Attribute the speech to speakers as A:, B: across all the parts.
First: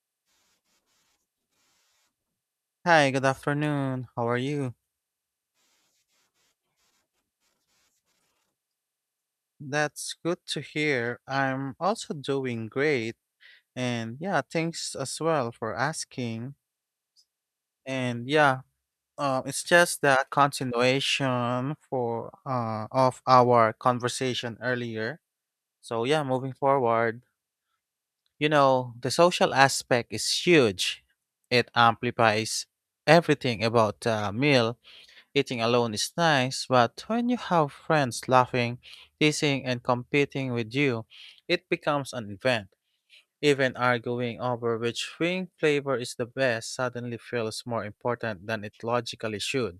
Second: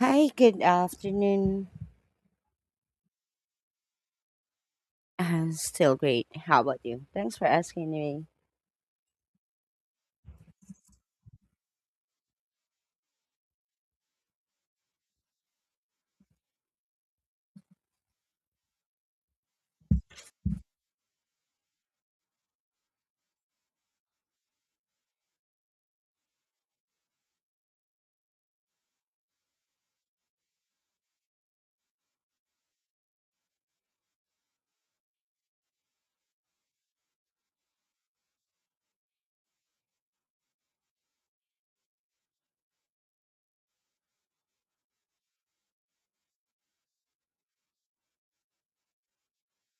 A: Hi, good afternoon.
B: Hi, good afternoon. How are you?
A: Still great. How about you? Thanks for asking me.
B: That's good to hear. I'm also doing great. And yeah, thanks as well for asking. And yeah, it's just the continuation for of our conversation earlier. So yeah, moving forward, you know, the social aspect is huge. It amplifies everything about the meal. Eating alone is nice, but when you have friends laughing, teasing, and competing with you, it becomes an event. Even arguing over which wing flavor is the best suddenly feels more important than it logically should.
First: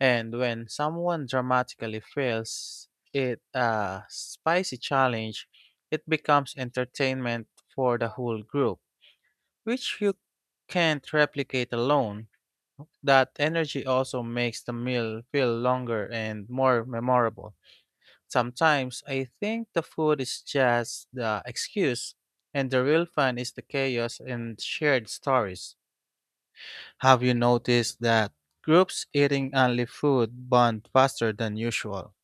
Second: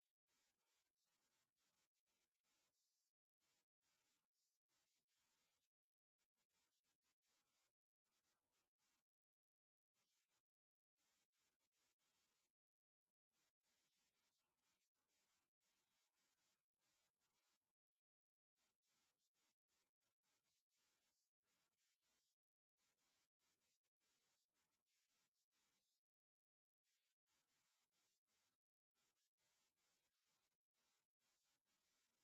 B: And when someone dramatically fails it a spicy challenge, it becomes entertainment for the whole group, which you can't replicate alone. That energy also makes the meal feel longer and more memorable. Sometimes I think the food is just the excuse, and the real fun is the chaos and shared stories. Have you noticed that groups eating only food bond faster than usual?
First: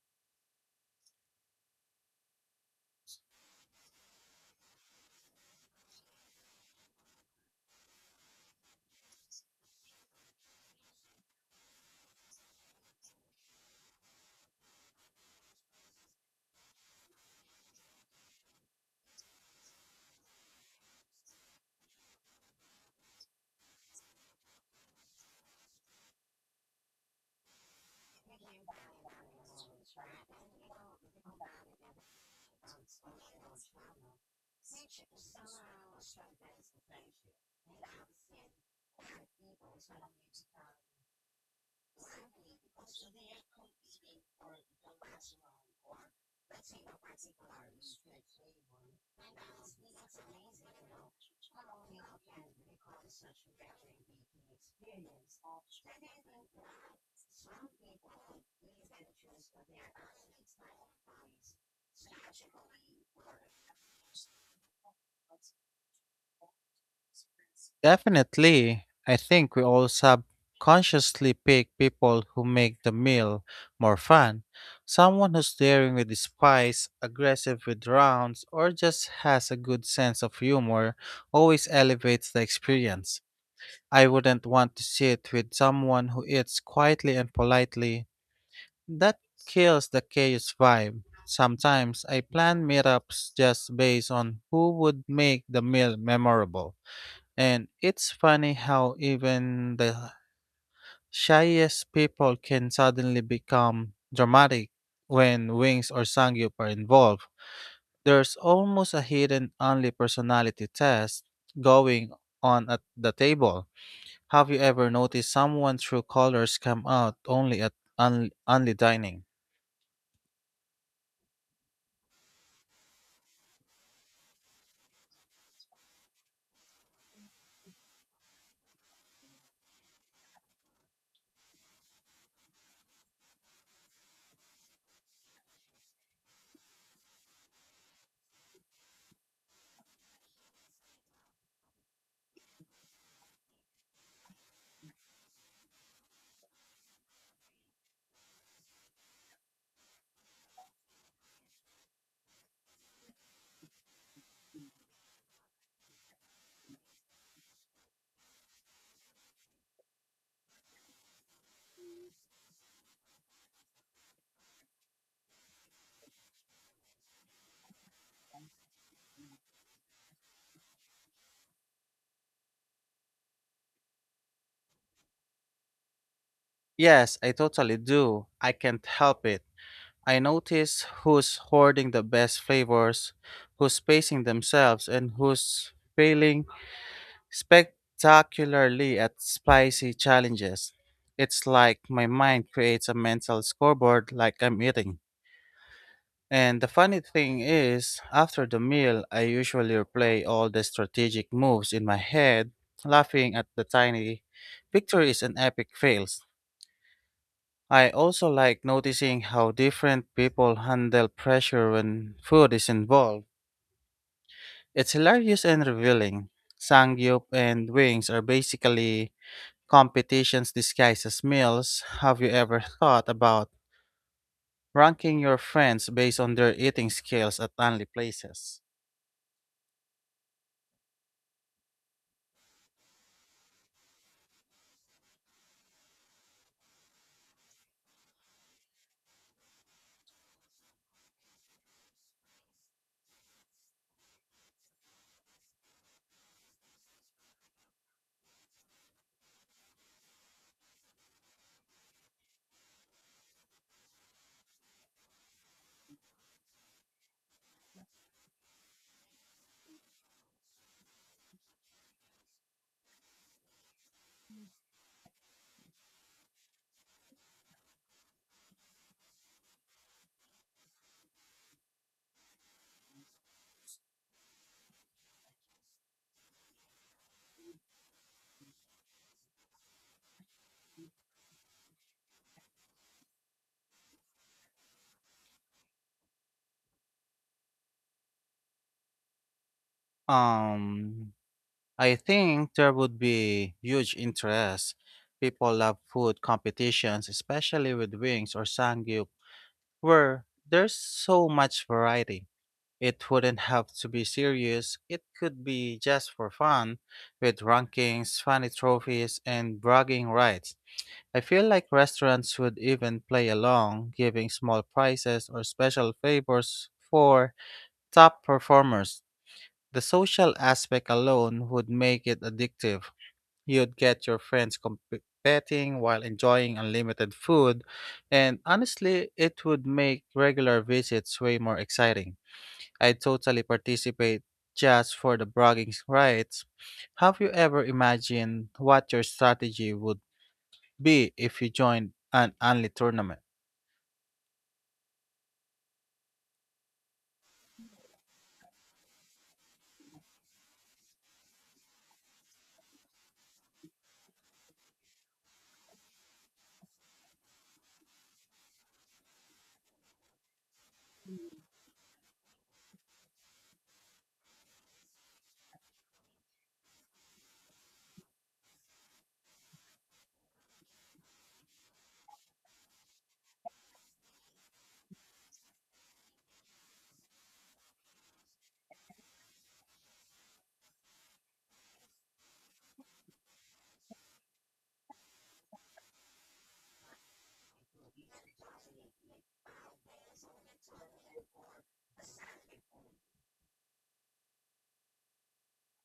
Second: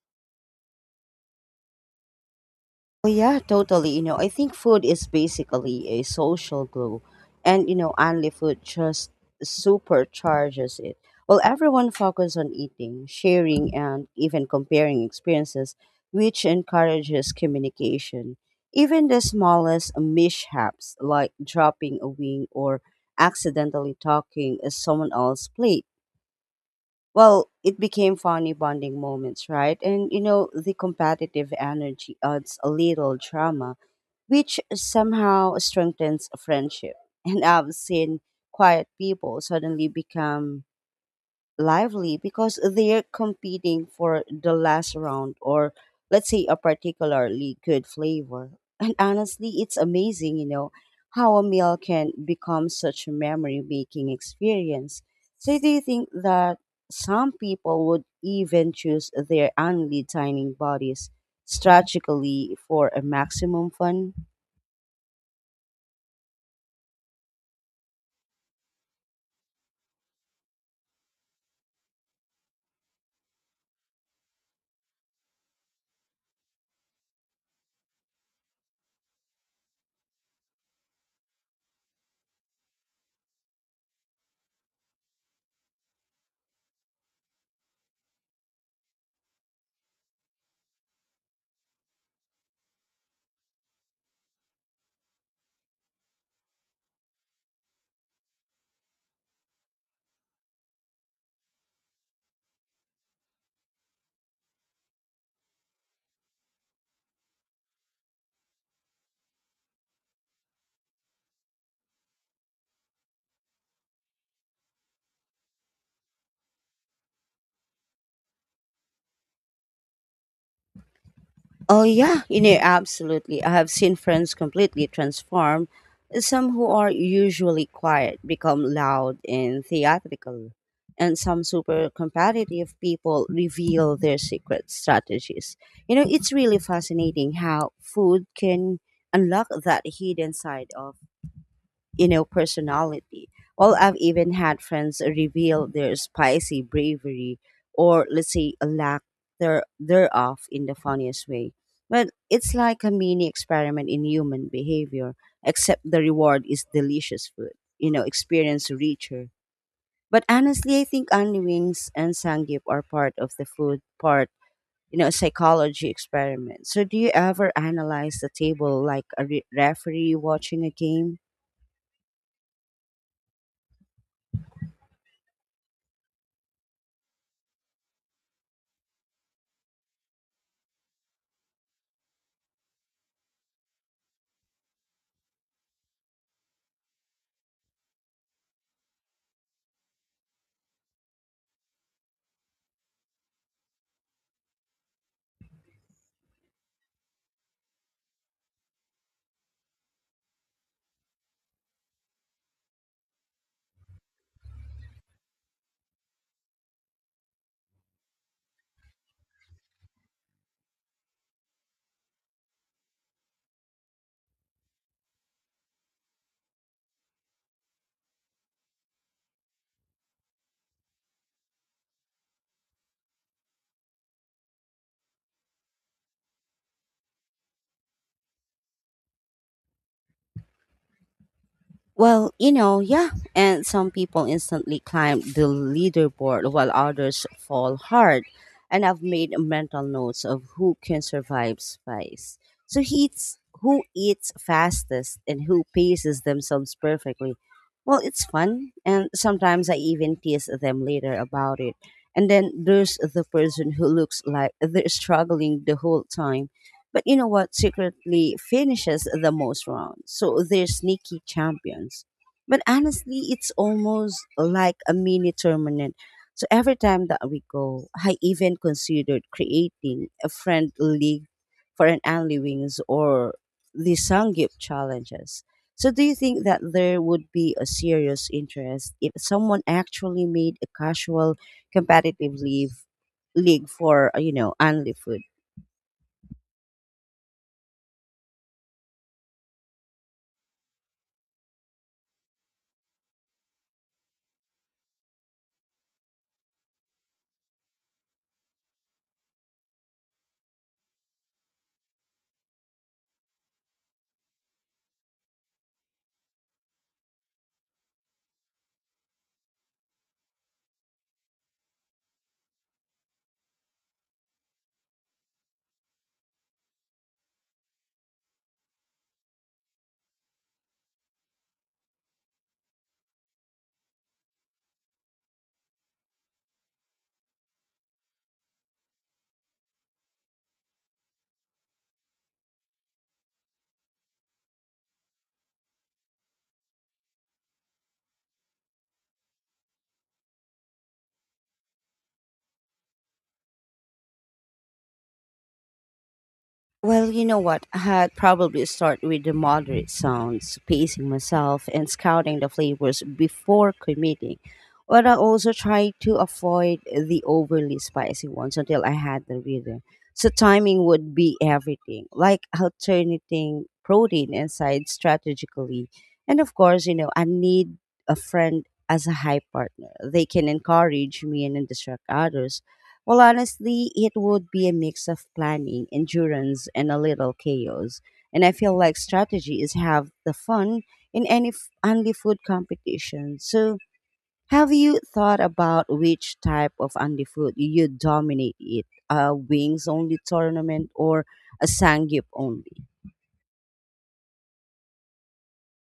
A: Oh yeah, totally. I think food is basically a social glue, and only food just supercharges it. Well, everyone focuses on eating, sharing, and even comparing experiences, which encourages communication. Even the smallest mishaps, like dropping a wing or accidentally talking at someone else's plate, well, it became funny bonding moments, right? And the competitive energy adds a little drama, which somehow strengthens a friendship. And I've seen quiet people suddenly become lively because they're competing for the last round or, let's say, a particularly good flavor. And honestly, it's amazing, how a meal can become such a memory making experience. So do you think that some people would even choose their only dining bodies strategically for a maximum fun?
B: Definitely. I think we all subconsciously pick people who make the meal more fun. Someone who's daring with the spice, aggressive with rounds, or just has a good sense of humor always elevates the experience. I wouldn't want to sit with someone who eats quietly and politely. That kills the chaos vibe. Sometimes I plan meetups just based on who would make the meal memorable. And it's funny how even the shyest people can suddenly become dramatic when Wings or Sangyup are involved. There's almost a hidden only personality test going on at the table. Have you ever noticed someone true colors come out only at only dining?
A: Oh yeah, absolutely. I have seen friends completely transform. Some who are usually quiet become loud and theatrical, and some super competitive people reveal their secret strategies. It's really fascinating how food can unlock that hidden side of personality. Well, I've even had friends reveal their spicy bravery or, let's say, a lack thereof in the funniest way. But it's like a mini experiment in human behavior, except the reward is delicious food, experience richer. But honestly, I think only wings and sangyup are part of the food part, psychology experiment. So do you ever analyze the table like a referee watching a game?
B: Yes, I totally do. I can't help it. I notice who's hoarding the best flavors, who's pacing themselves, and who's failing spectacularly at spicy challenges. It's like my mind creates a mental scoreboard like I'm eating. And the funny thing is, after the meal, I usually replay all the strategic moves in my head, laughing at the tiny victories and epic fails. I also like noticing how different people handle pressure when food is involved. It's hilarious and revealing. Sangyup and wings are basically competitions disguised as meals. Have you ever thought about ranking your friends based on their eating skills at only places?
A: Well, yeah. And some people instantly climb the leaderboard while others fall hard. And I've made mental notes of who can survive spice. So he eats who eats fastest and who paces themselves perfectly. Well, it's fun. And sometimes I even tease them later about it. And then there's the person who looks like they're struggling the whole time, but you know what secretly finishes the most rounds? So they're sneaky champions. But honestly, it's almost like a mini tournament. So every time that we go, I even considered creating a friend league for an Anli Wings or the Sangyup challenges. So do you think that there would be a serious interest if someone actually made a casual competitive leave league for, Anli food?
B: Um, I think there would be huge interest. People love food competitions, especially with wings or sangyup, where there's so much variety. It wouldn't have to be serious. It could be just for fun, with rankings, funny trophies, and bragging rights. I feel like restaurants would even play along, giving small prizes or special favors for top performers. The social aspect alone would make it addictive. You'd get your friends competing while enjoying unlimited food, and honestly, it would make regular visits way more exciting. I'd totally participate just for the bragging rights. Have you ever imagined what your strategy would B if you join an only tournament?
A: Well, you know what? I'd probably start with the moderate sounds, pacing myself and scouting the flavors before committing. But I also try to avoid the overly spicy ones until I had the rhythm. So timing would be everything, like alternating protein and sides strategically. And of course, I need a friend as a high partner. They can encourage me and then distract others. Well, honestly, it would be a mix of planning, endurance, and a little chaos. And I feel like strategy is half the fun in any only food competition. So, have you thought about which type of only food you dominate it? A wings only tournament or a sangyup only?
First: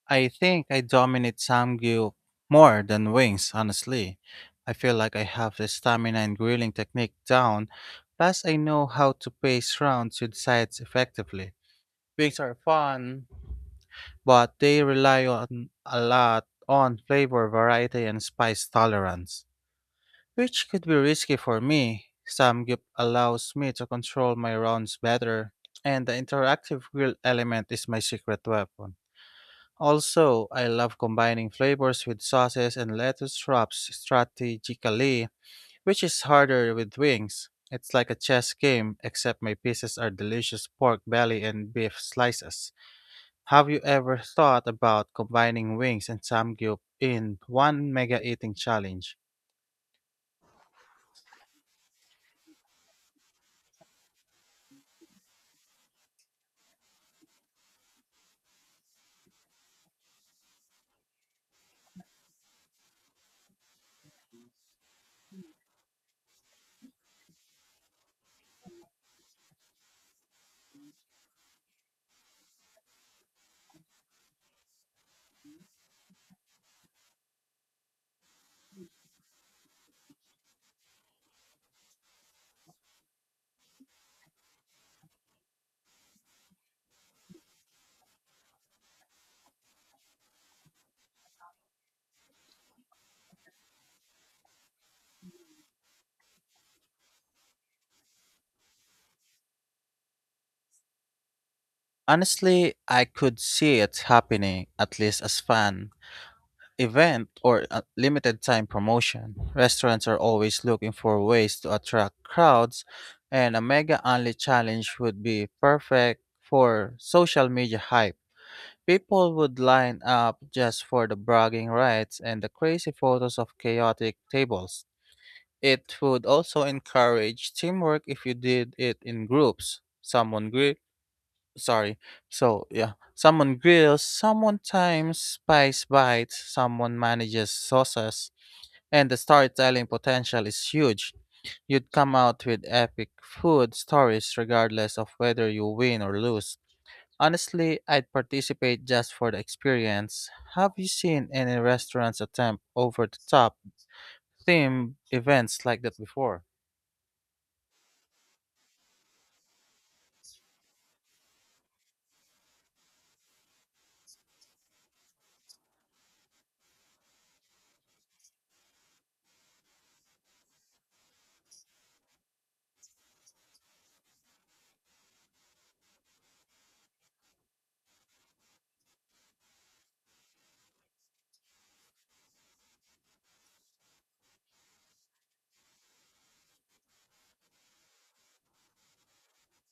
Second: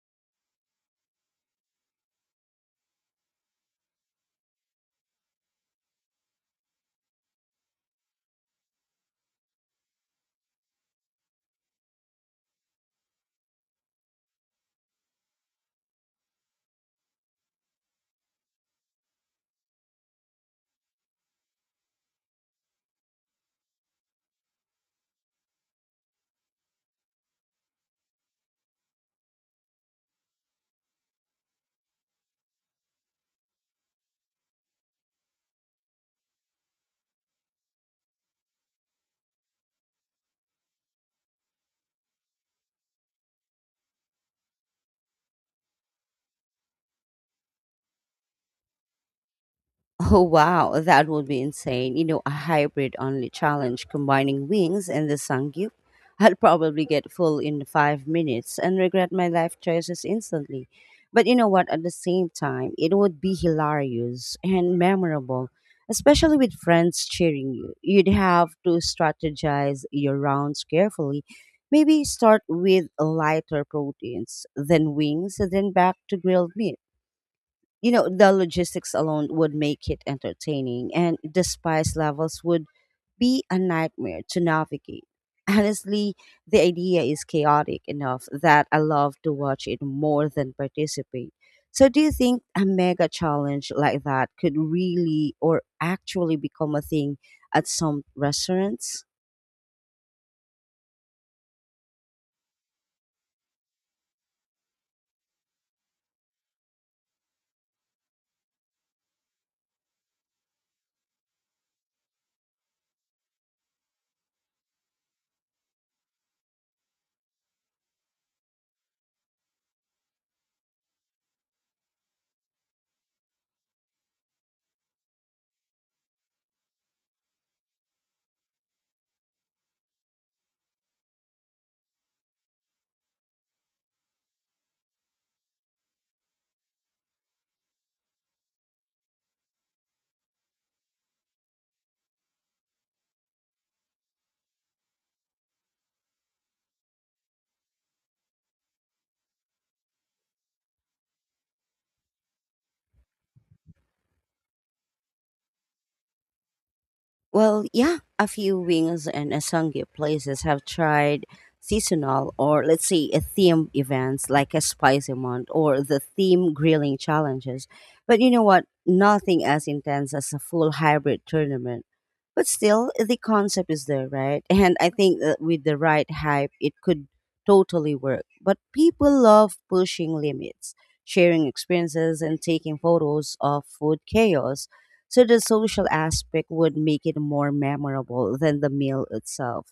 B: I think I dominate Samgyu more than wings, honestly. I feel like I have the stamina and grilling technique down, plus I know how to pace rounds with sides effectively. Wings are fun, but they rely on a lot on flavor variety and spice tolerance, which could be risky for me. Samgyup allows me to control my rounds better, and the interactive grill element is my secret weapon. Also, I love combining flavors with sauces and lettuce wraps strategically, which is harder with wings. It's like a chess game, except my pieces are delicious pork belly and beef slices. Have you ever thought about combining wings and samgyup in one mega eating challenge?
A: Oh wow, that would be insane. A hybrid only challenge combining wings and the sangyup. I'd probably get full in 5 minutes and regret my life choices instantly. But you know what? At the same time, it would be hilarious and memorable, especially with friends cheering you. You'd have to strategize your rounds carefully. Maybe start with lighter proteins, then wings, then back to grilled meat. The logistics alone would make it entertaining, and the spice levels would be a nightmare to navigate. Honestly, the idea is chaotic enough that I love to watch it more than participate. So do you think a mega challenge like that could really or actually become a thing at some restaurants?
B: Honestly, I could see it happening at least as fan event or a limited time promotion. Restaurants are always looking for ways to attract crowds, and a mega only challenge would be perfect for social media hype. People would line up just for the bragging rights and the crazy photos of chaotic tables. It would also encourage teamwork if you did it in groups. Sorry. So yeah, someone grills, someone times spice bites, someone manages sauces, and the storytelling potential is huge. You'd come out with epic food stories regardless of whether you win or lose. Honestly, I'd participate just for the experience. Have you seen any restaurants attempt over the top theme events like that before?
A: Well, yeah, a few wings and Asangi places have tried seasonal or, let's say, a theme events like a spicy month or the theme grilling challenges. But you know what? Nothing as intense as a full hybrid tournament. But still, the concept is there, right? And I think that with the right hype, it could totally work. But people love pushing limits, sharing experiences, and taking photos of food chaos. So the social aspect would make it more memorable than the meal itself.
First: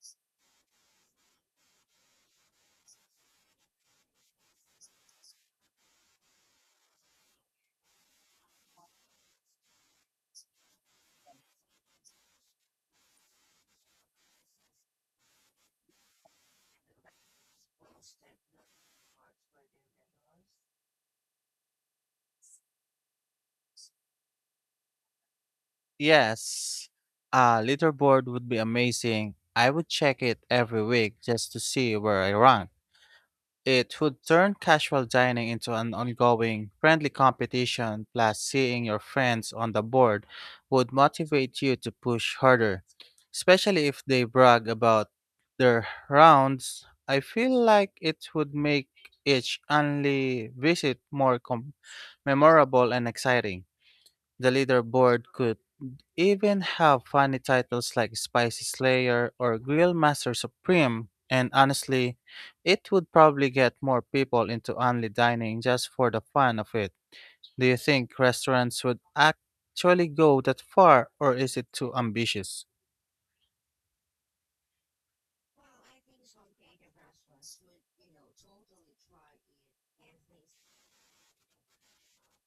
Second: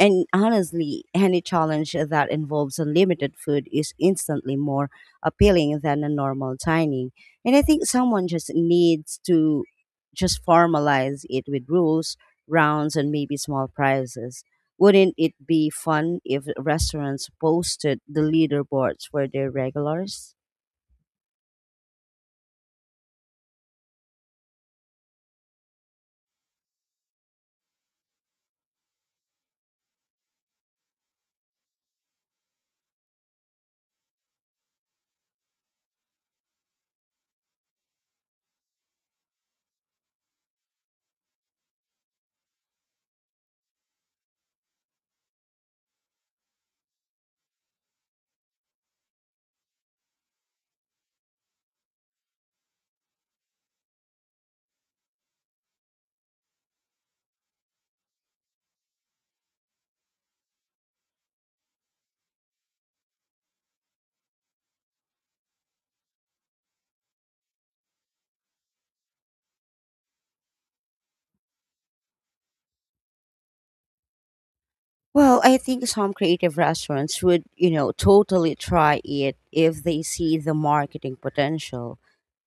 A: And honestly, any challenge that involves unlimited food is instantly more appealing than a normal dining. And I think someone just needs to just formalize it with rules, rounds, and maybe small prizes. Wouldn't it be fun if restaurants posted the leaderboards for their regulars?
B: Yes, a leaderboard would be amazing. I would check it every week just to see where I rank. It would turn casual dining into an ongoing, friendly competition. Plus, seeing your friends on the board would motivate you to push harder, especially if they brag about their rounds. I feel like it would make each only visit more memorable and exciting. The leaderboard could even have funny titles like Spicy Slayer or Grill Master Supreme, and honestly, it would probably get more people into only dining just for the fun of it. Do you think restaurants would actually go that far, or is it too ambitious?
A: Well, I think some creative restaurants would, totally try it if they see the marketing potential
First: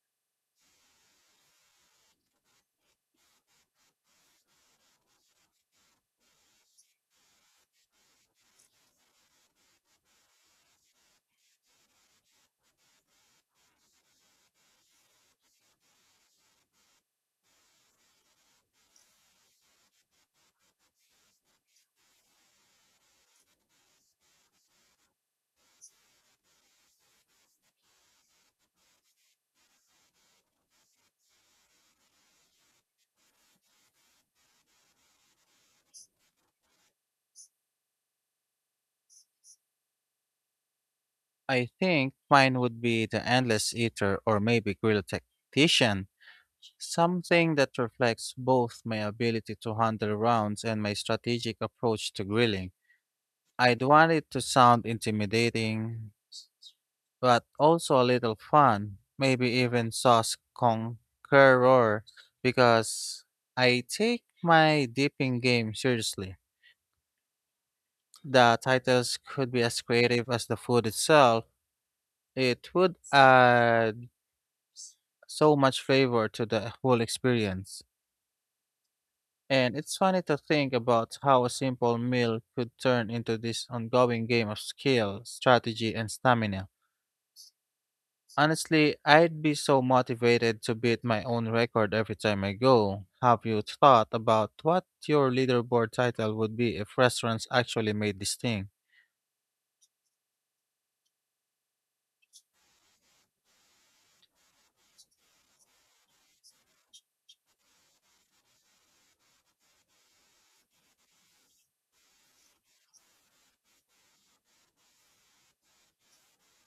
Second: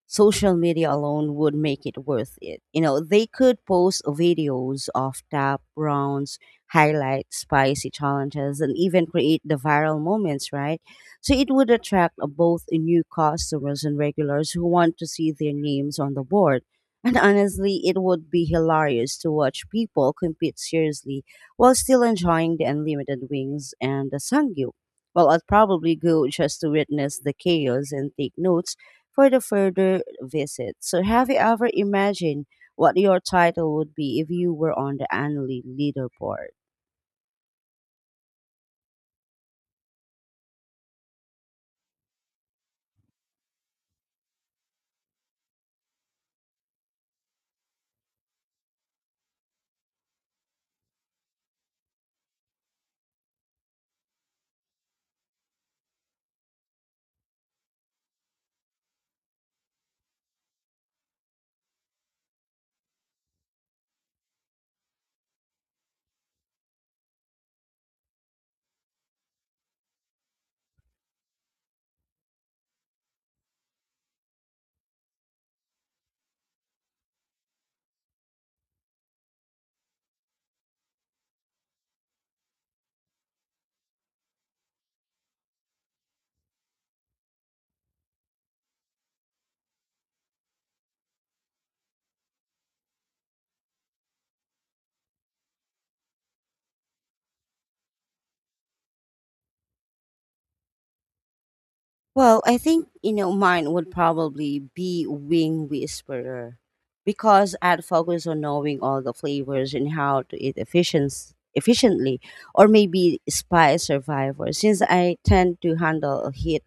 A: social media alone would make it worth it. They could post videos of tap rounds, highlights, spicy challenges, and even create the viral moments, right? So it would attract both new customers and regulars who want to see their names on the board. And honestly, it would be hilarious to watch people compete seriously while still enjoying the unlimited wings and the sangyu. Well, I'd probably go just to witness the chaos and take notes for the further visit. So, have you ever imagined what your title would be if you were on the annually leaderboard?
B: I think mine would be the endless eater or maybe grill tactician, something that reflects both my ability to handle rounds and my strategic approach to grilling. I'd want it to sound intimidating, but also a little fun, maybe even sauce conqueror, because I take my dipping game seriously. The titles could be as creative as the food itself. It would add so much flavor to the whole experience. And it's funny to think about how a simple meal could turn into this ongoing game of skill, strategy, and stamina. Honestly, I'd be so motivated to beat my own record every time I go. Have you thought about what your leaderboard title would be if restaurants actually made this thing?
A: Well, I think mine would probably be wing whisperer because I'd focus on knowing all the flavors and how to eat efficiency efficiently or maybe spy survivor since I tend to handle heat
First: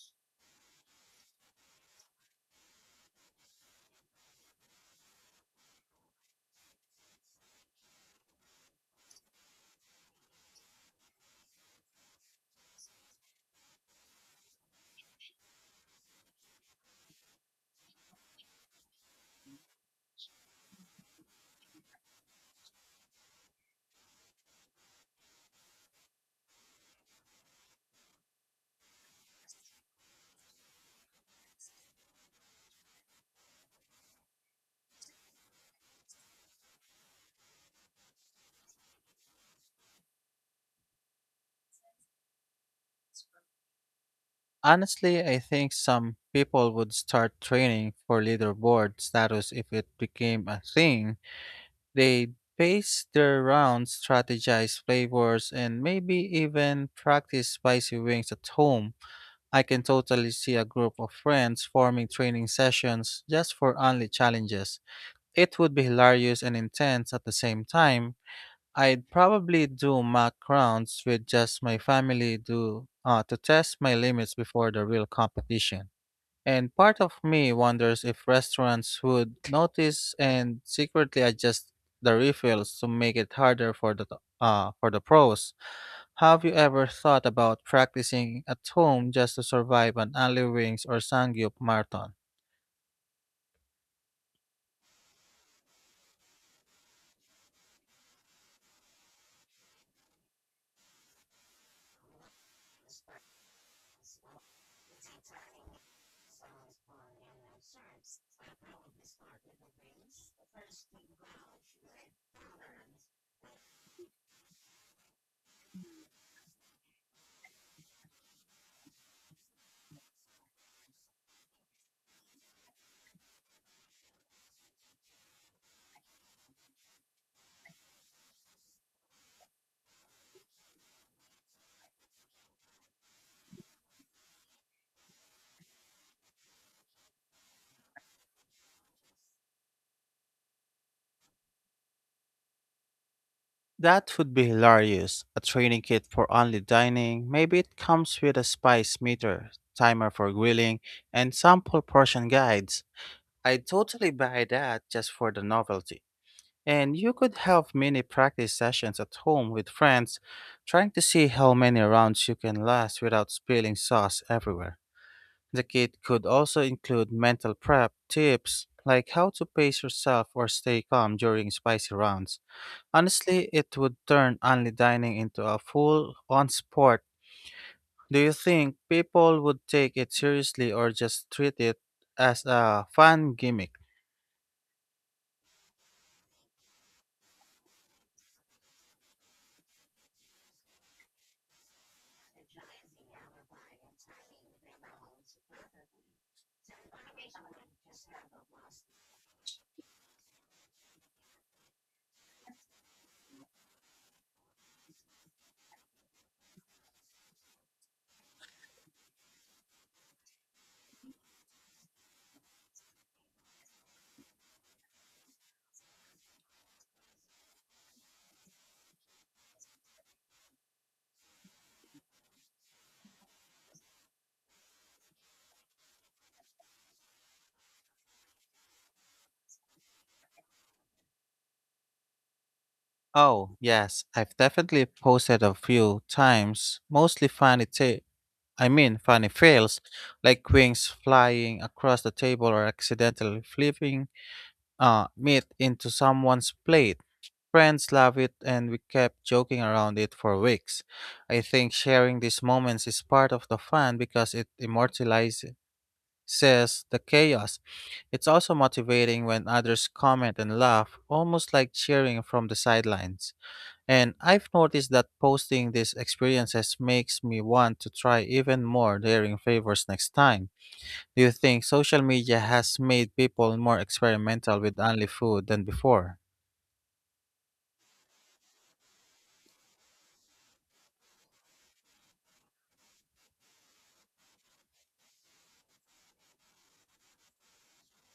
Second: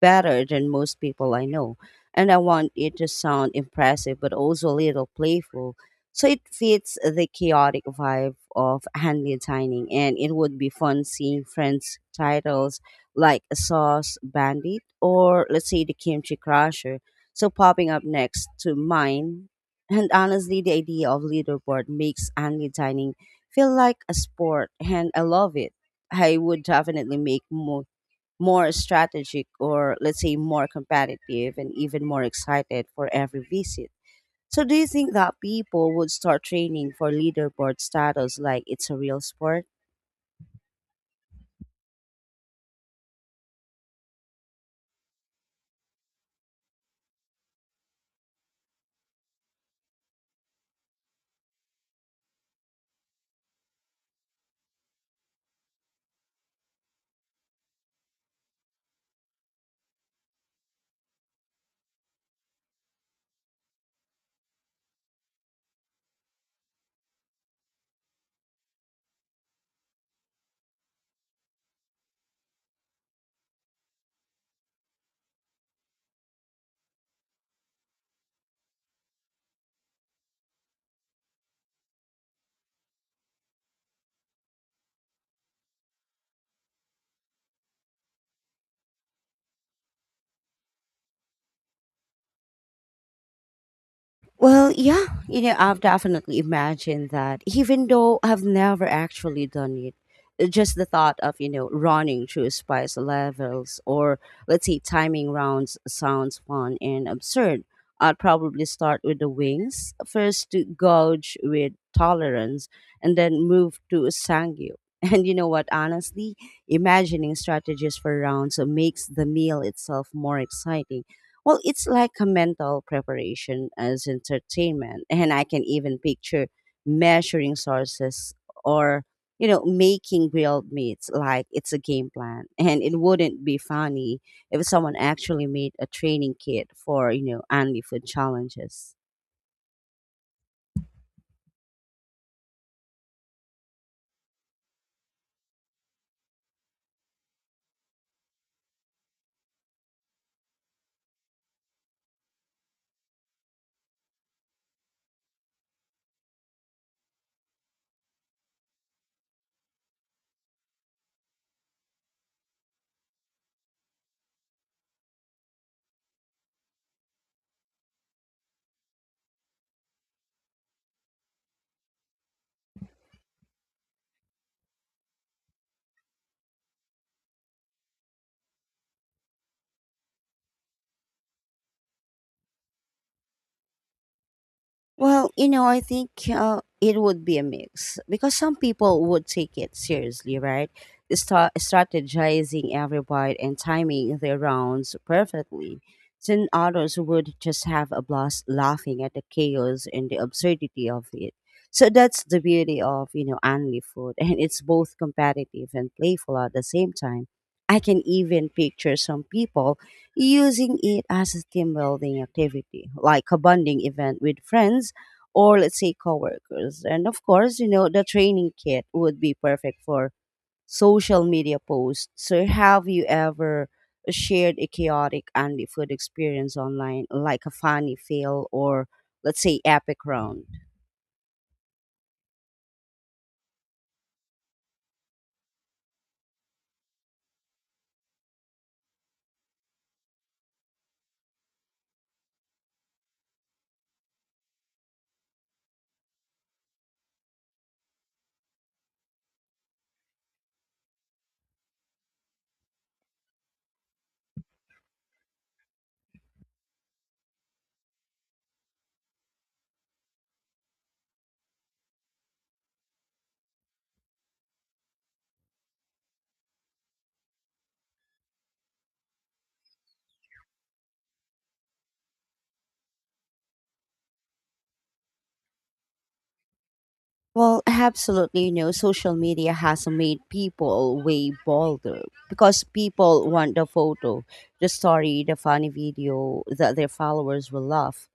A: better than most people I know. And I want it to sound impressive, but also a little playful. So it fits the chaotic vibe of handmade dining. And it would be fun seeing friends' titles like a Sauce Bandit or, let's say, the Kimchi Crusher. So popping up next to mine. And honestly, the idea of leaderboard makes handmade dining feel like a sport, and I love it. I would definitely make more strategic or, let's say, more competitive and even more excited for every visit. So do you think that people would start training for leaderboard status like it's a real sport?
B: Honestly, I think some people would start training for leaderboard status if it became a thing. They'd pace their rounds, strategize flavors, and maybe even practice spicy wings at home. I can totally see a group of friends forming training sessions just for only challenges. It would be hilarious and intense at the same time. I'd probably do mock rounds with just my family, to test my limits before the real competition. And part of me wonders if restaurants would notice and secretly adjust the refills to make it harder for the pros. Have you ever thought about practicing at home just to survive an alley wings or sangyup marathon?
A: Well, yeah, I've definitely imagined that, even though I've never actually done it. Just the thought of, running through spice levels or, let's say, timing rounds sounds fun and absurd. I'd probably start with the wings, first to gauge with tolerance, and then move to sangyu. And you know what, honestly, imagining strategies for rounds makes the meal itself more exciting. Well, it's like a mental preparation as entertainment. And I can even picture measuring sources or, making grilled meats like it's a game plan. And it wouldn't be funny if someone actually made a training kit for, only food challenges.
B: That would be hilarious. A training kit for only dining. Maybe it comes with a spice meter, timer for grilling, and sample portion guides. I'd totally buy that just for the novelty. And you could have mini practice sessions at home with friends, trying to see how many rounds you can last without spilling sauce everywhere. The kit could also include mental prep tips like how to pace yourself or stay calm during spicy rounds. Honestly, it would turn only dining into a full on sport. Do you think people would take it seriously or just treat it as a fun gimmick?
A: Well, I think it would be a mix because some people would take it seriously, right? They start strategizing every bite and timing their rounds perfectly. Then others would just have a blast laughing at the chaos and the absurdity of it. So that's the beauty of, Anli food. And it's both competitive and playful at the same time. I can even picture some people using it as a team building activity, like a bonding event with friends or, let's say, coworkers. And of course, the training kit would be perfect for social media posts. So have you ever shared a chaotic Andy food experience online, like a funny fail or, let's say, epic round?
B: Oh, yes, I've definitely posted a few times, mostly I mean funny fails, like wings flying across the table or accidentally flipping meat into someone's plate. Friends love it, and we kept joking around it for weeks. I think sharing these moments is part of the fun because it immortalizes the chaos. It's also motivating when others comment and laugh, almost like cheering from the sidelines. And I've noticed that posting these experiences makes me want to try even more daring favors next time. Do you think social media has made people more experimental with only food than before?
A: Well, absolutely. Social media has made people way bolder because people want the photo, the story, the funny video that their followers will love.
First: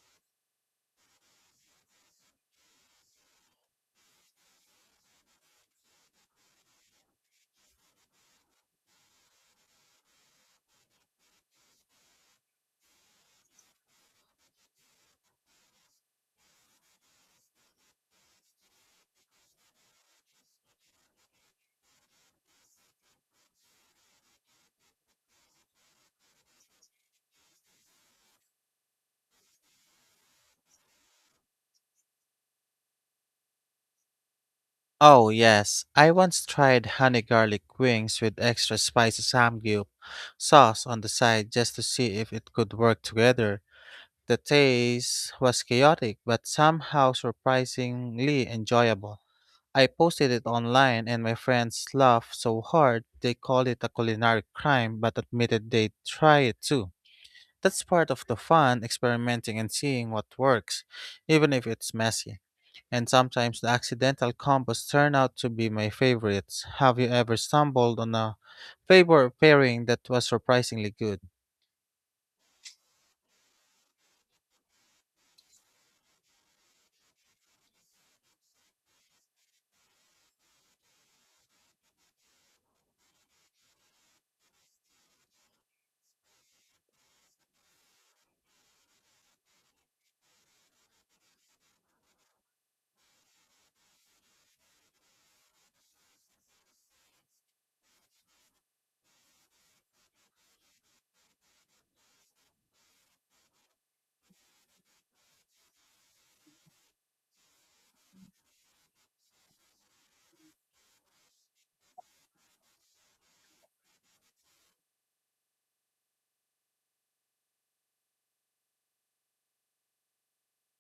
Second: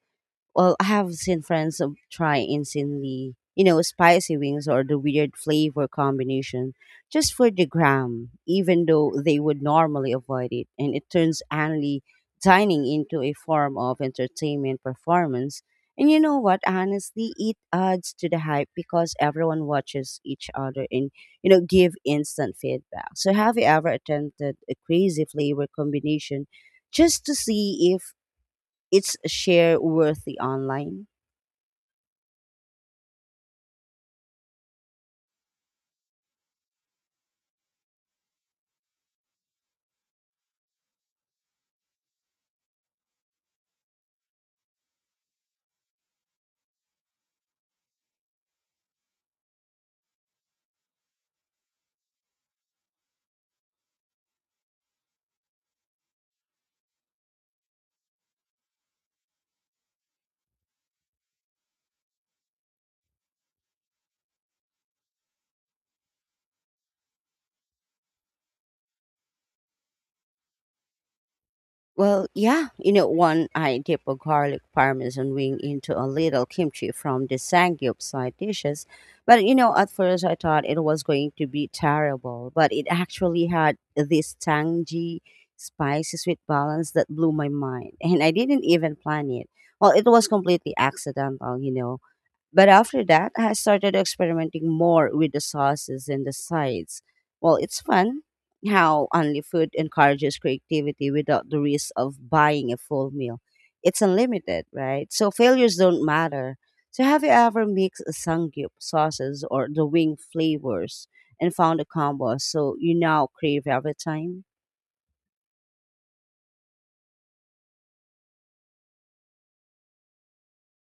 A: Well, I have seen friends try insanely, spicy wings or the weird flavor combination just for the gram, even though they would normally avoid it. And it turns annually dining into a form of entertainment performance. And you know what? Honestly, it adds to the hype because everyone watches each other and, give instant feedback. So, have you ever attempted a crazy flavor combination just to see if it's share worthy online.
B: Oh, yes. I once tried honey garlic wings with extra spicy samgyup sauce on the side just to see if it could work together. The taste was chaotic, but somehow surprisingly enjoyable. I posted it online and my friends laughed so hard they called it a culinary crime but admitted they'd try it too. That's part of the fun, experimenting and seeing what works, even if it's messy. And sometimes the accidental combos turn out to be my favorites. Have you ever stumbled on a favorite pairing that was surprisingly good?
A: Well, yeah, one I dip a garlic parmesan wing into a little kimchi from the Sangyup side dishes. But at first I thought it was going to be terrible, but it actually had this tangy, spicy sweet balance that blew my mind. And I didn't even plan it. Well, it was completely accidental. But after that, I started experimenting more with the sauces and the sides. Well, it's fun how only food encourages creativity without the risk of buying a full meal. It's unlimited, right? So failures don't matter. So have you ever mixed a sangyup sauces or the wing flavors and found a combo so you now crave every time?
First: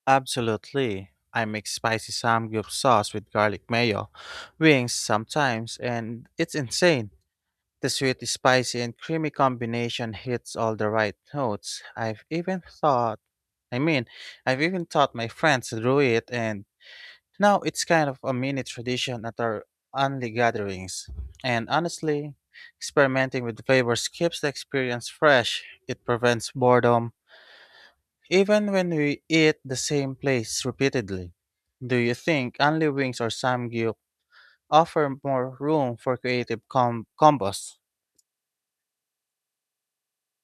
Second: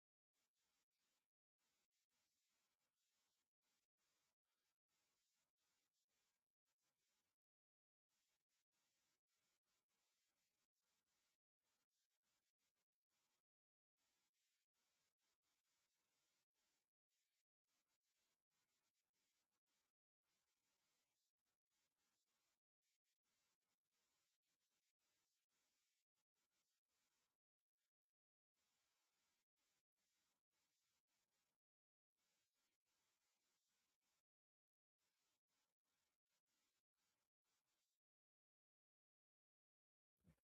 B: Absolutely. I make spicy samgyeop sauce with garlic mayo, wings sometimes, and it's insane. The sweet, spicy, and creamy combination hits all the right notes. I've even thought, I mean, I've even taught my friends to do it, and now it's kind of a mini tradition at our only gatherings. And honestly, experimenting with flavors keeps the experience fresh. It prevents boredom, even when we eat the same place repeatedly. Do you think only wings or samgyup offer more room for creative combos?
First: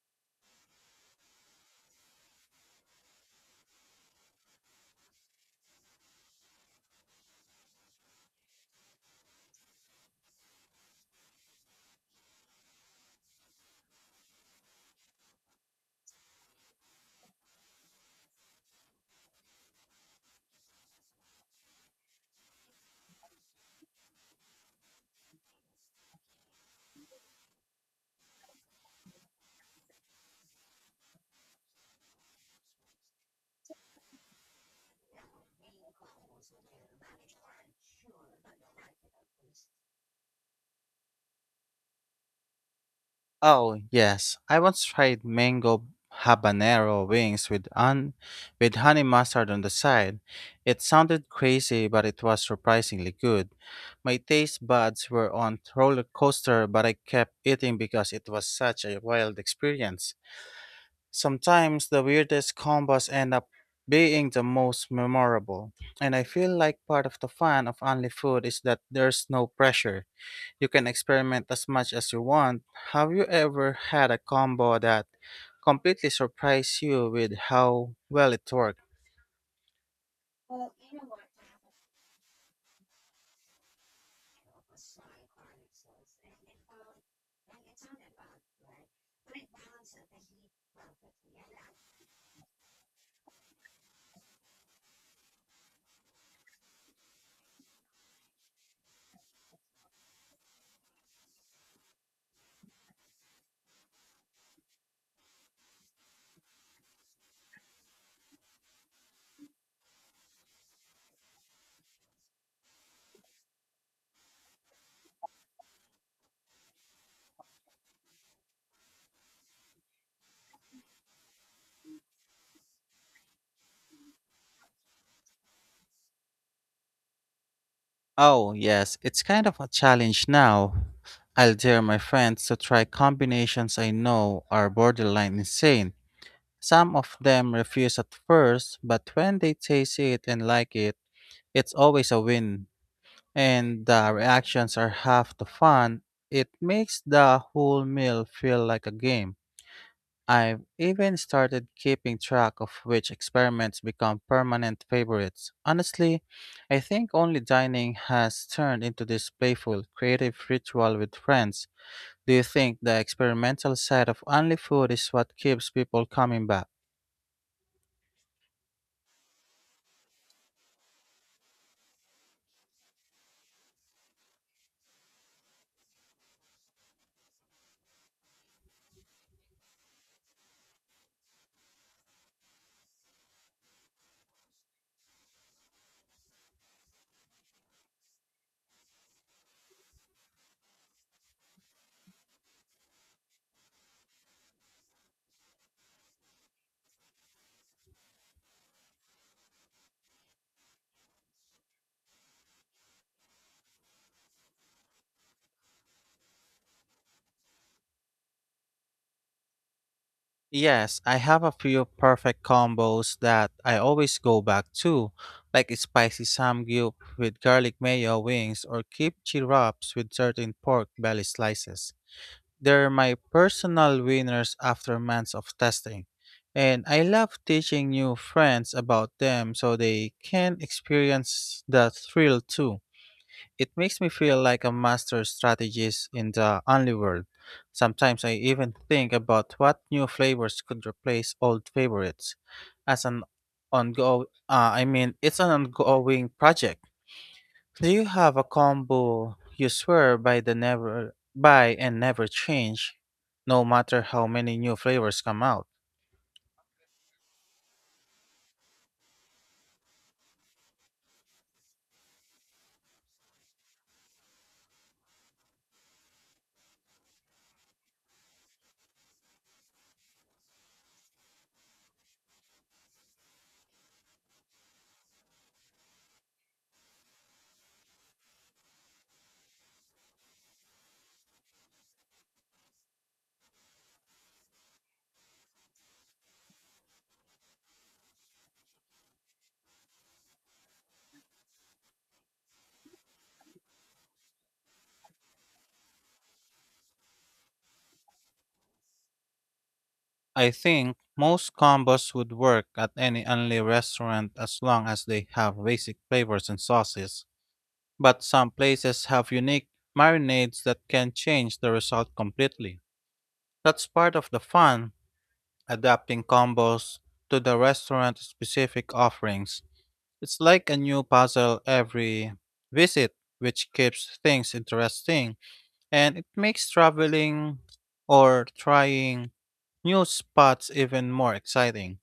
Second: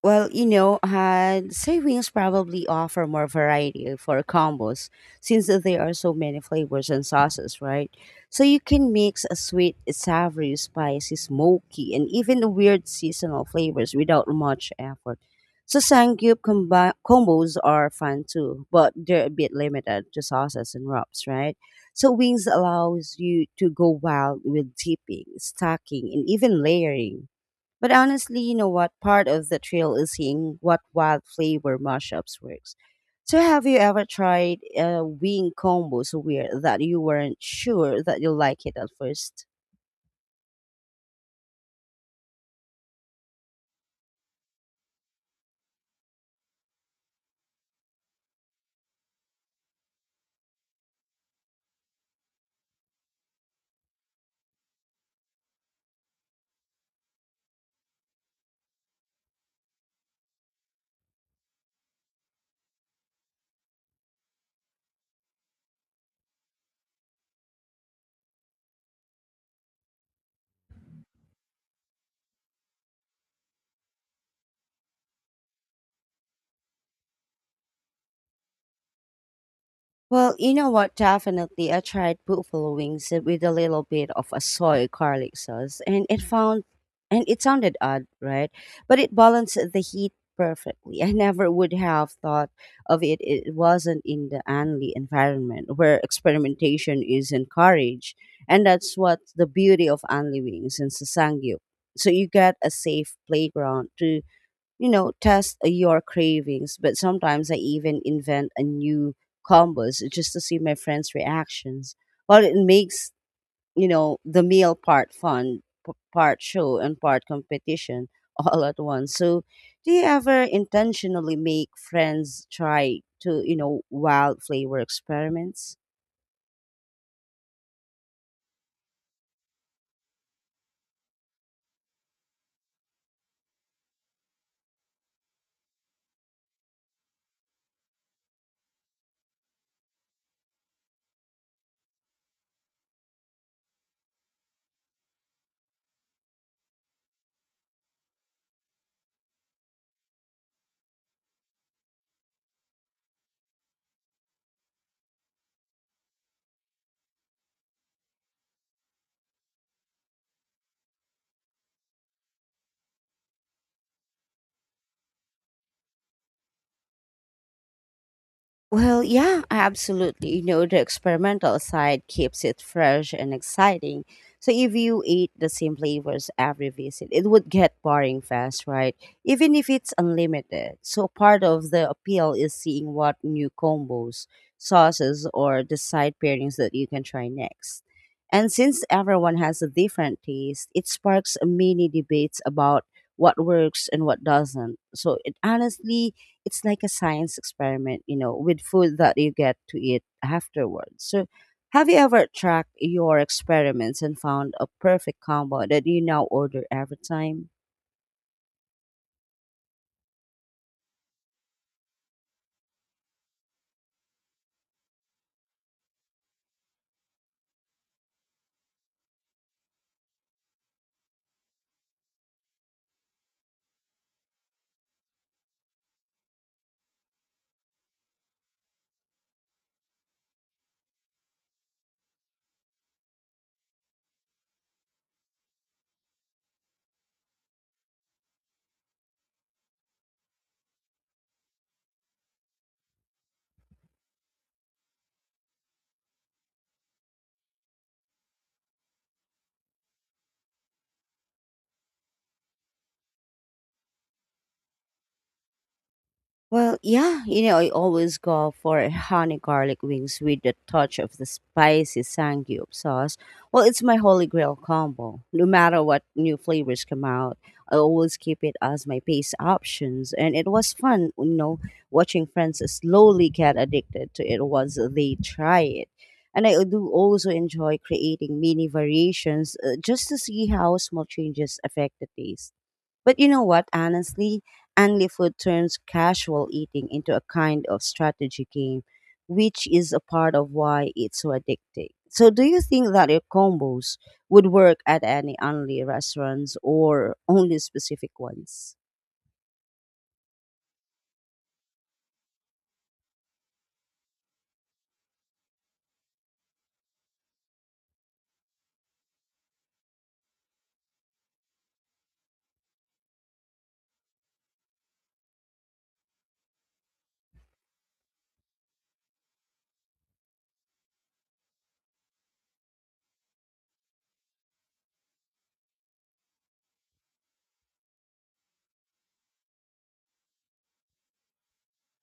A: Well, savings probably offer more variety for combos since there are so many flavors and sauces, right? So you can mix a sweet, savory, spicy, smoky, and even weird seasonal flavors without much effort. So Sangyup combos are fun too, but they're a bit limited to sauces and wraps, right? So wings allows you to go wild with dipping, stacking, and even layering. But honestly, you know what? Part of the thrill is seeing what wild flavor mashups works. So, have you ever tried a wing combo so weird that you weren't sure that you like it at first?
B: Oh, yes. I once tried mango habanero wings with with honey mustard on the side. It sounded crazy, but it was surprisingly good. My taste buds were on roller coaster, but I kept eating because it was such a wild experience. Sometimes the weirdest combos end up being the most memorable, and I feel like part of the fun of only food is that there's no pressure. You can experiment as much as you want. Have you ever had a combo that completely surprised you with how well it worked?
A: Well, you know what? Definitely, I tried buffalo wings with a little bit of a soy garlic sauce, and it sounded odd, right? But it balanced the heat perfectly. I never would have thought of it. It wasn't in the only environment where experimentation is encouraged, and that's what the beauty of only wings and Sasangyup. So you get a safe playground to, you know, test your cravings, but sometimes I even invent a new combos just to see my friends' reactions. Well, it makes, you know, the meal part fun, part show, and part competition all at once. So, do you ever intentionally make friends try to, you know, wild flavor experiments?
B: Oh, yes, it's kind of a challenge now. I'll dare my friends to try combinations I know are borderline insane. Some of them refuse at first, but when they taste it and like it, it's always a win. And the reactions are half the fun. It makes the whole meal feel like a game. I've even started keeping track of which experiments become permanent favorites. Honestly, I think only dining has turned into this playful, creative ritual with friends. Do you think the experimental side of only food is what keeps people coming back?
A: Well, yeah, absolutely. You know, the experimental side keeps it fresh and exciting. So if you eat the same flavors every visit, it would get boring fast, right? Even if it's unlimited. So part of the appeal is seeing what new combos, sauces, or the side pairings that you can try next. And since everyone has a different taste, it sparks mini debates about what works and what doesn't. So it honestly it's like a science experiment, you know, with food that you get to eat afterwards. So, have you ever tracked your experiments and found a perfect combo that you now order every time?
B: Yes, I have a few perfect combos that I always go back to, like a spicy samgyup with garlic mayo wings or kimchi wraps with certain pork belly slices. They're my personal winners after months of testing. And I love teaching new friends about them so they can experience the thrill too. It makes me feel like a master strategist in the only world. Sometimes I even think about what new flavors could replace old favorites. As an ongo, I mean, it's an ongoing project. Do you have a combo you swear by the never by and never change, no matter how many new flavors come out?
A: Well, yeah, you know, I always go for honey garlic wings with a touch of the spicy Sangyup sauce. Well, it's my holy grail combo. No matter what new flavors come out, I always keep it as my base options. And it was fun, you know, watching friends slowly get addicted to it once they try it. And I do also enjoy creating mini variations just to see how small changes affect the taste. But you know what, honestly, Angli food turns casual eating into a kind of strategy game, which is a part of why it's so addicting. So do you think that your combos would work at any only restaurants or only specific ones?
B: I think most combos would work at any only restaurant as long as they have basic flavors and sauces. But some places have unique marinades that can change the result completely. That's part of the fun, adapting combos to the restaurant specific offerings. It's like a new puzzle every visit, which keeps things interesting, and it makes traveling or trying new spots even more exciting.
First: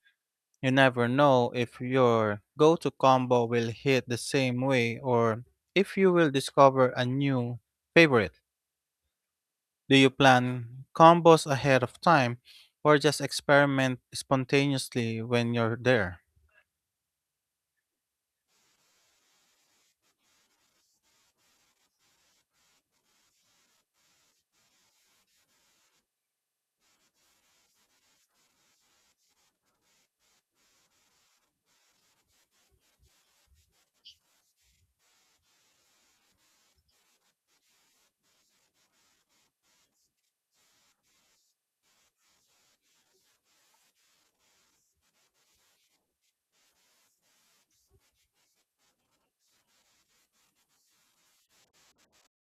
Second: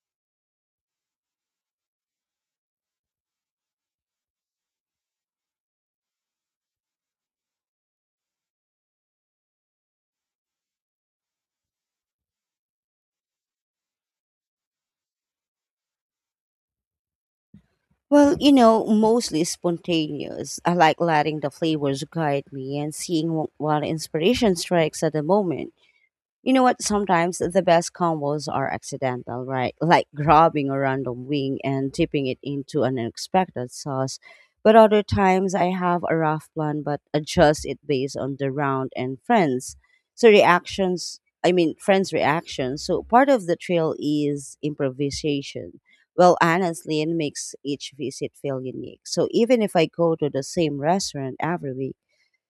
B: You never know if your go to combo will hit the same way or if you will discover a new favorite. Do you plan combos ahead of time or just experiment spontaneously when you're there?
A: Well, you know, mostly spontaneous. I like letting the flavors guide me and seeing what inspiration strikes at the moment. You know what? Sometimes the best combos are accidental, right? Like grabbing a random wing and dipping it into an unexpected sauce. But other times I have a rough plan but adjust it based on the round and friends. So reactions, I mean, friends' reactions. So part of the trail is improvisation. Well, honestly, it makes each visit feel unique. So even if I go to the same restaurant every week,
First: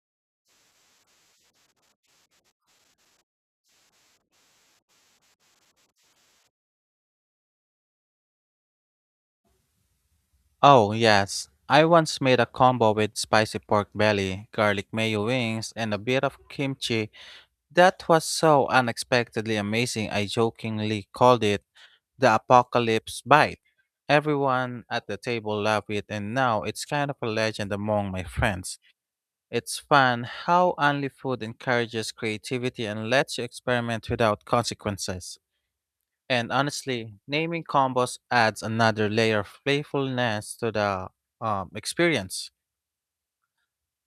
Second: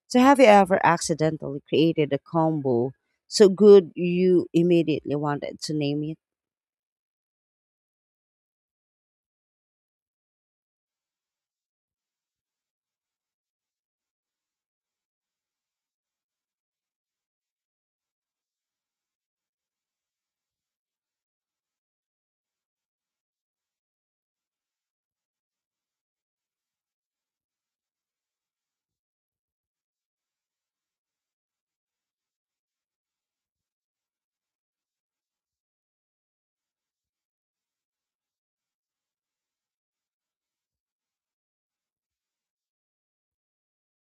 A: so have you ever accidentally created a combo so good you immediately wanted to name it?
B: Oh, yes. I once made a combo with spicy pork belly, garlic mayo wings, and a bit of kimchi that was so unexpectedly amazing I jokingly called it the apocalypse bite. Everyone at the table loved it, and now it's kind of a legend among my friends. It's fun how only food encourages creativity and lets you experiment without consequences. And honestly, naming combos adds another layer of playfulness to the experience.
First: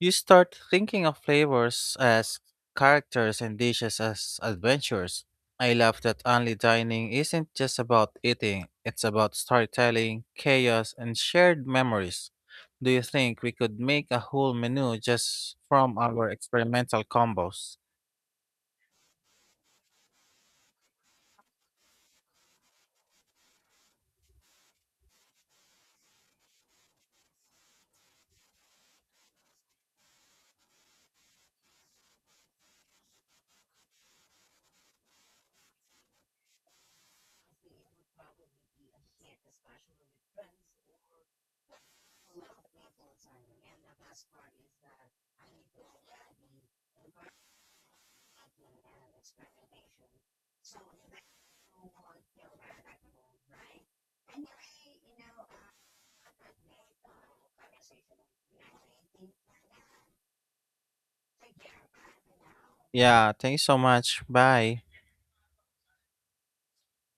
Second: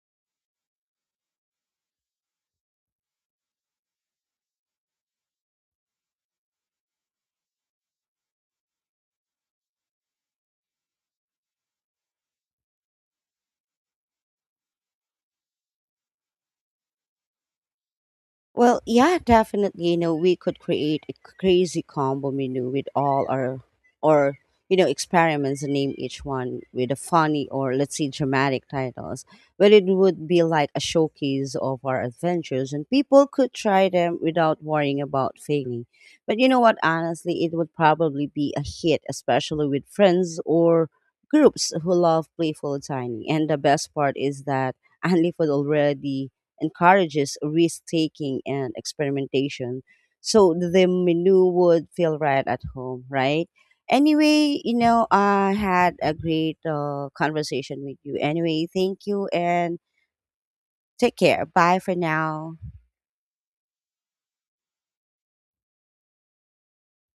B: You start thinking of flavors as characters and dishes as adventures. I love that only dining isn't just about eating, it's about storytelling, chaos, and shared memories. Do you think we could make a whole menu just from our experimental combos?
A: Well, yeah, definitely. You know, we could create a crazy combo menu with all our, or you know, experiments and name each one with a funny or let's say dramatic titles. But it would be like a showcase of our adventures, and people could try them without worrying about failing. But you know what? Honestly, it would probably be a hit, especially with friends or groups who love playful dining. And the best part is that Andy would already encourages risk taking and experimentation. So the menu would feel right at home, right? Anyway, you know, I had a great conversation with you. Anyway, thank you and take care. Bye for now.
B: Yeah, thanks so much. Bye.